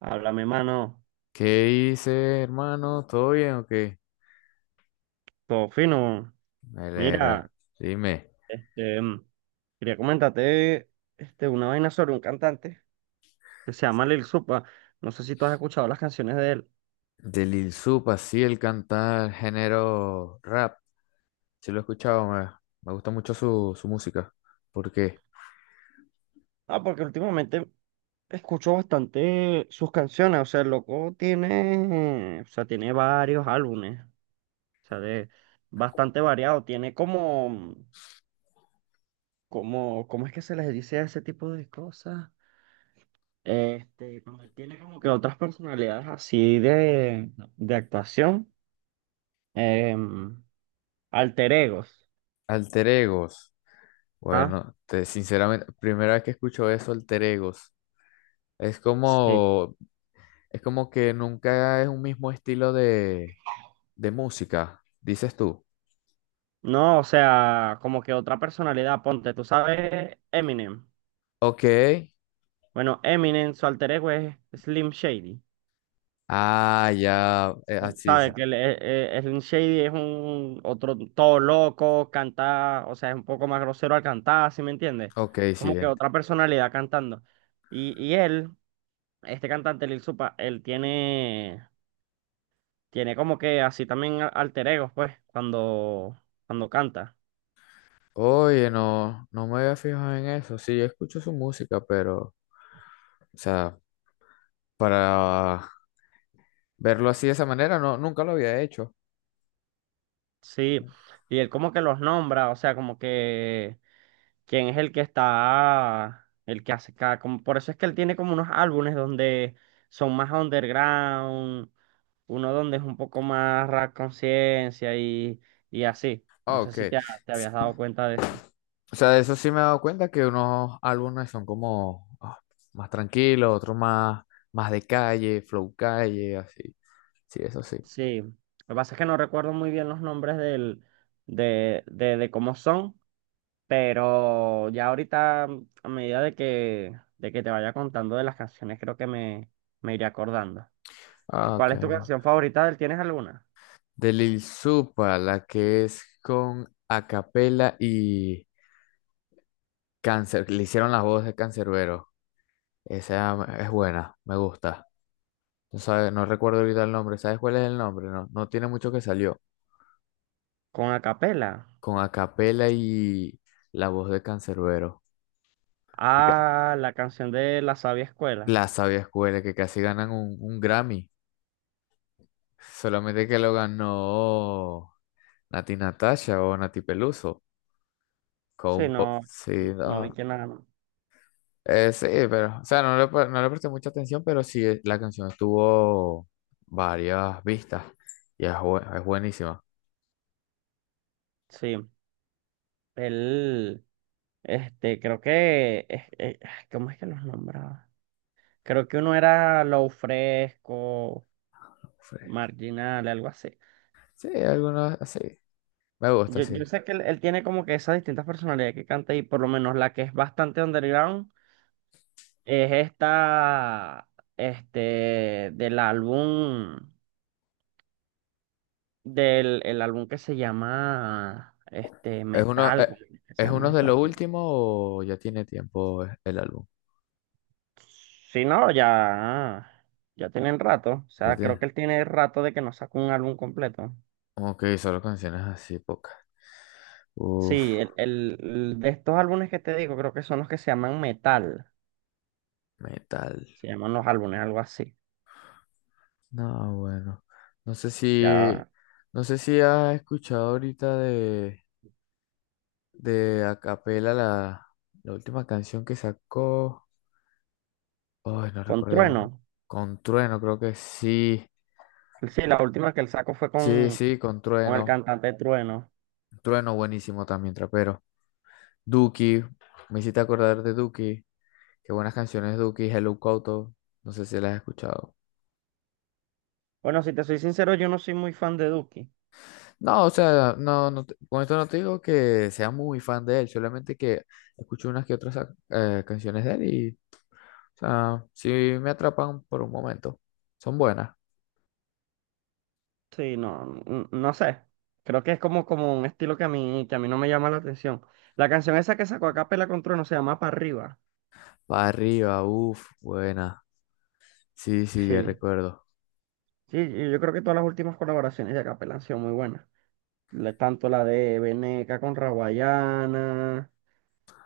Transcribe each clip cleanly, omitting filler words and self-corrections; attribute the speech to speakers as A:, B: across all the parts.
A: Háblame, mano.
B: ¿Qué hice, hermano? ¿Todo bien o qué?
A: Todo fino.
B: Me alegra.
A: Mira,
B: Dime.
A: este, mm, quería comentarte una vaina sobre un cantante que se llama Lil Supa. No sé si tú has escuchado las canciones de él.
B: De Lil Sup, así el cantar género rap. Sí lo he escuchado, me gusta mucho su música. ¿Por qué?
A: Ah, porque últimamente escucho bastante sus canciones. O sea, el loco tiene, o sea, tiene varios álbumes. O sea, de bastante variado. Tiene ¿cómo es que se les dice a ese tipo de cosas? Cuando él tiene como que otras personalidades así de actuación. em, Alter egos.
B: Alter Egos.
A: ¿Ah?
B: Bueno, sinceramente, primera vez que escucho eso, Alter Egos. Es
A: Sí.
B: como, es como que nunca es un mismo estilo de música, dices tú.
A: No, o sea, como que otra personalidad, ponte, tú sabes Eminem.
B: Ok.
A: Bueno, Eminem, su alter ego es Slim Shady.
B: Ah, ya. Sí,
A: Sabes
B: sí.
A: que Slim Shady es un otro todo loco, canta, o sea, es un poco más grosero al cantar, ¿sí me entiendes?
B: Ok, sí.
A: Como que otra personalidad cantando. Y él, este cantante Lil Supa, él tiene, tiene como que así también alter egos, pues, cuando canta.
B: Oye, no me había fijado en eso. Sí, yo escucho su música, pero, o sea, para verlo así de esa manera, no, nunca lo había hecho.
A: Sí, y él como que los nombra, o sea, como que quién es el que está, el que hace cada, como, por eso es que él tiene como unos álbumes donde son más underground, uno donde es un poco más rap conciencia y así.
B: Ah,
A: No sé
B: ok.
A: si te habías dado cuenta de eso.
B: O sea, de eso sí me he dado cuenta que unos álbumes son como ah, más tranquilos, más de calle, flow calle, así. Sí, eso sí.
A: Sí, lo que pasa es que no recuerdo muy bien los nombres de cómo son. Pero ya ahorita, a medida de que te vaya contando de las canciones, creo que me iré acordando.
B: Ah, ok.
A: ¿Cuál es tu canción favorita de él? ¿Tienes alguna?
B: De Lil Supa, la que es con Acapella y Cáncer, le hicieron la voz de Cancerbero. Esa es buena, me gusta. No recuerdo ahorita el nombre. ¿Sabes cuál es el nombre? No, no tiene mucho que salió.
A: Con acapela.
B: Con Acapela y la voz de Canserbero. Y ca-
A: Ah, la canción de La Sabia
B: La
A: Escuela.
B: Sabia Escuela, que casi ganan un Grammy. Solamente que lo ganó Nati Natasha o Nati Peluso. Con
A: Sí,
B: un pop.
A: no,
B: Sí,
A: no vi
B: no.
A: que nada.
B: Sí, pero. O sea, no le presté mucha atención, pero sí, la canción tuvo varias vistas. Y es, es buenísima.
A: Sí, él, creo que, ay, ¿cómo es que los nombraba? Creo que uno era Low Fresco,
B: Sí,
A: Marginal, algo así.
B: sí, algunas así. Me gusta,
A: Yo
B: sí.
A: sé que él tiene como que esas distintas personalidades que canta y por lo menos la que es bastante underground es esta, del álbum, del el álbum que se llama, este,
B: ¿Es uno,
A: Metal,
B: eh,
A: ¿cómo es que se
B: es
A: llama
B: uno de
A: esto?
B: lo último o ya tiene tiempo el álbum?
A: Sí, no, ya, ya tienen rato, o
B: Ya
A: sea, creo
B: tiene.
A: que él tiene rato de que no saca un álbum completo.
B: Ok, solo canciones así, pocas. Uf,
A: Sí, el de estos álbumes que te digo, creo que son los que se llaman Metal,
B: metal.
A: se llaman los álbumes, algo así,
B: No, bueno. No sé si,
A: ya,
B: no sé si has escuchado ahorita de Acapela la última canción que sacó. Ay, no
A: con
B: recuerdo.
A: Trueno.
B: Con Trueno, creo que sí.
A: Sí, la última que él sacó fue
B: Sí, sí, con
A: con el
B: Trueno.
A: cantante Trueno.
B: Trueno, buenísimo también, trapero. Duki, me hiciste acordar de Duki. Qué buenas canciones, Duki, Hello Couto. No sé si las has escuchado.
A: Bueno, si te soy sincero, yo no soy muy fan de Duki.
B: No, o sea, con esto no te digo que sea muy fan de él, solamente que escucho unas que otras canciones de él y, o sea, sí me atrapan por un momento. Son buenas.
A: Sí, no sé. Creo que es como un estilo que a mí no me llama la atención. La canción esa que sacó a capela con Trueno se llama Pa' Arriba.
B: Para arriba, uff, buena. Sí, sí, ya
A: Sí.
B: recuerdo.
A: Sí, y yo creo que todas las últimas colaboraciones de Acapela han sido muy buenas. Tanto la de Veneca con Raguayana,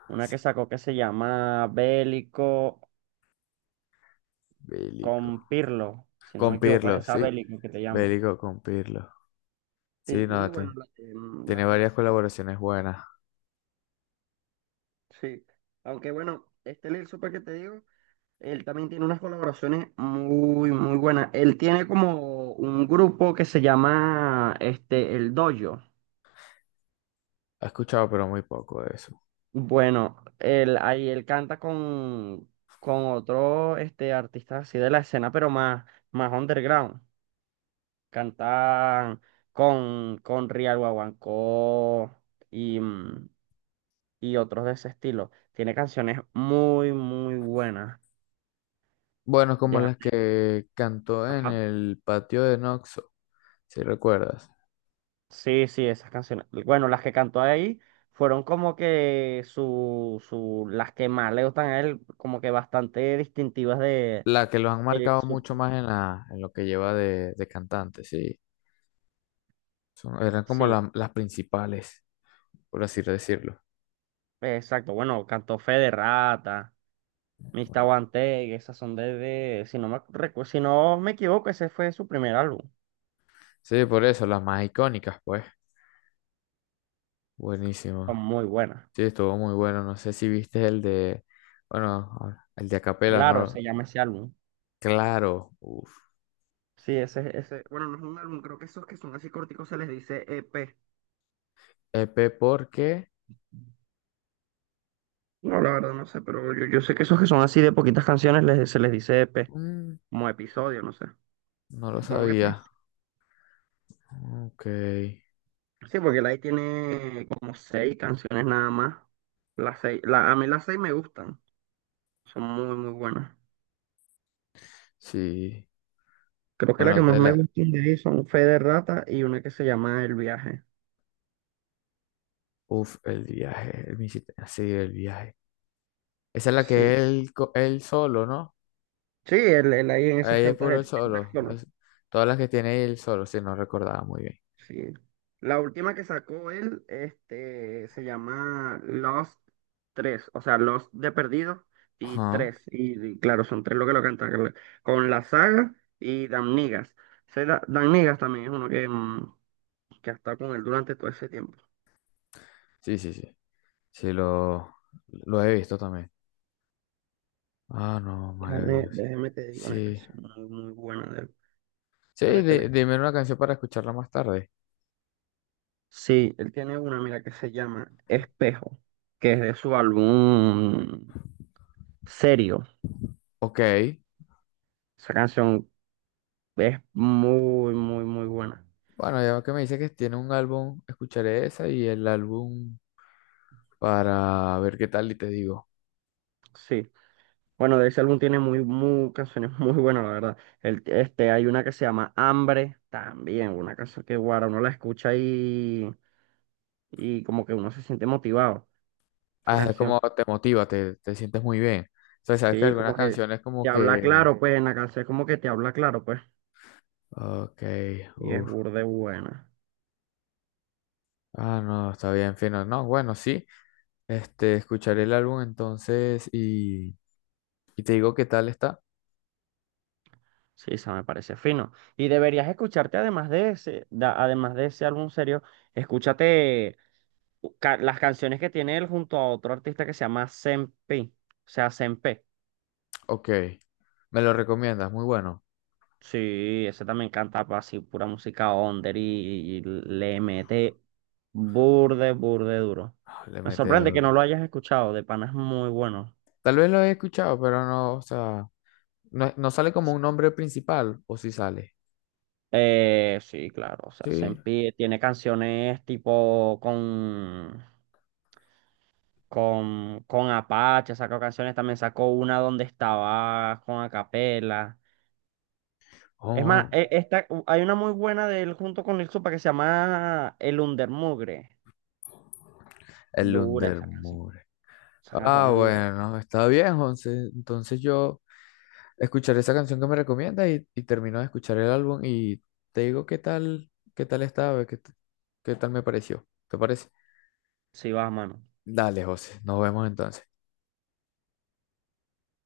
A: una
B: Sí,
A: que sacó que se llama Bélico
B: Bélico.
A: con Pirlo, si no me
B: Con
A: equivoco, es
B: Pirlo,
A: esa
B: sí.
A: Bélico que te llamo.
B: Bélico con Pirlo.
A: Sí,
B: Sí,
A: y
B: no,
A: bueno,
B: te-
A: la de, mm,
B: tiene
A: la de la
B: varias
A: sal-
B: colaboraciones buenas.
A: sí. Aunque bueno, este Lil Super que te digo, él también tiene unas colaboraciones muy, muy buenas. Él tiene como un grupo que se llama El Dojo.
B: He escuchado, pero muy poco de eso.
A: Bueno, él, ahí él canta con otro este, artista así de la escena, pero más, más underground. Cantan con Rial Guaguancó y y otros de ese estilo. Tiene canciones muy, muy buenas.
B: Bueno, como
A: Deja-
B: las que cantó en
A: ajá.
B: el patio de Noxo, si recuerdas.
A: Sí, sí, esas canciones. Bueno, las que cantó ahí fueron como que las que más le gustan a él, como que bastante distintivas
B: La que los han
A: de
B: marcado
A: su-
B: mucho más en en lo que lleva de cantante, sí. Eran como
A: sí,
B: las principales, por así decirlo.
A: exacto. Bueno, cantó Fe de Rata, Mista
B: Bueno,
A: Guante, esas son si no me, si no me equivoco, ese fue su primer álbum.
B: sí, por eso, las más icónicas, pues.
A: Son
B: Buenísimo.
A: muy buenas.
B: Sí, estuvo muy bueno. No sé si viste el de, bueno, ahora, el de Acapela,
A: Claro, se
B: ¿no?
A: llama ese álbum.
B: Claro, uff.
A: Sí, bueno, no es un álbum, creo que esos que son así corticos se les dice EP.
B: EP porque
A: No, la verdad no sé, pero yo sé que esos que son así de poquitas canciones se les dice EP,
B: mm,
A: como episodio, no sé.
B: no lo
A: Supongo que es por
B: sabía.
A: eso.
B: Ok,
A: Sí, porque el ahí tiene como seis canciones nada más. Las seis, a mí las seis me gustan, son muy, muy buenas.
B: sí.
A: Creo que la que
B: Bueno,
A: más
B: de
A: me
B: la,
A: gusta de ahí son Fe de Rata y una que se llama El Viaje.
B: Uf, el viaje, el Mississippi, sí, el viaje. Esa es la que
A: Sí,
B: él solo, ¿no?
A: sí, él ahí en esas
B: Ahí es
A: cantas,
B: puro él
A: él canta
B: solo.
A: solo.
B: Todas las que tiene él solo, sí, no recordaba muy bien.
A: Sí. La última que sacó él, se llama Lost tres, o sea, Lost de perdido y
B: Ajá.
A: tres. Y claro, son tres lo que lo cantan con la saga y Dan Niggas. Dan Niggas también es uno que que ha estado con él durante todo ese tiempo.
B: Sí, sí, sí. Sí, lo, lo he visto también. Ah, no,
A: Déjame,
B: maravilloso.
A: déjame te digo una
B: Sí.
A: canción muy, muy buena de él para que la escu-
B: Dime una canción para escucharla más tarde.
A: sí, él tiene una, mira, que se llama Espejo, que es de su álbum Serio.
B: Ok.
A: Esa canción es muy, muy, muy buena.
B: Bueno, ya que me dice que tiene un álbum, escucharé esa y el álbum para ver qué tal y te digo.
A: Sí. Bueno, de ese álbum tiene muy, muy canciones muy buenas, la verdad. Hay una que se llama Hambre, también, una canción que guara, uno la escucha y como que uno se siente motivado, esa
B: Ah, es como
A: canción.
B: te motiva, te sientes muy bien. O sea, sabes que
A: Sí,
B: algunas
A: como que
B: canciones
A: te
B: como
A: habla
B: que,
A: claro, pues, en la canción como que te habla claro, pues.
B: ok,
A: Y es
B: uff,
A: burde buena.
B: ah, no, está bien, fino. No, bueno, sí, este, escucharé el álbum entonces y te digo qué tal está.
A: Sí, esa me parece fino. Y deberías escucharte además de ese, además de ese álbum serio, escúchate las canciones que tiene él junto a otro artista que se llama Sempe, o sea, Sempe.
B: Ok, me lo recomiendas, muy bueno.
A: Sí, ese también canta así pura música under y le mete burde, burde duro.
B: Ah, le
A: Me
B: mete,
A: sorprende que no lo hayas escuchado, de pana es muy bueno.
B: tal vez lo he escuchado, pero no, o sea, no sale como un nombre principal, o si sale.
A: Sí, claro, o sea,
B: Sí,
A: Sempe tiene canciones tipo con Apache, sacó canciones, también sacó una donde estaba con Acapela. Es más,
B: oh,
A: esta, hay una muy buena de él junto con Lil Supa que se llama El Undermugre.
B: el
A: Dura esa canción.
B: Undermoor.
A: Esa canción
B: Ah,
A: es dura.
B: bueno, está bien, José. Entonces yo... escuchar esa canción que me recomiendas y termino de escuchar el álbum y te digo qué tal, qué tal estaba, qué, t- qué tal me pareció. ¿Te parece?
A: Sí, va, mano.
B: Dale, José, nos vemos entonces.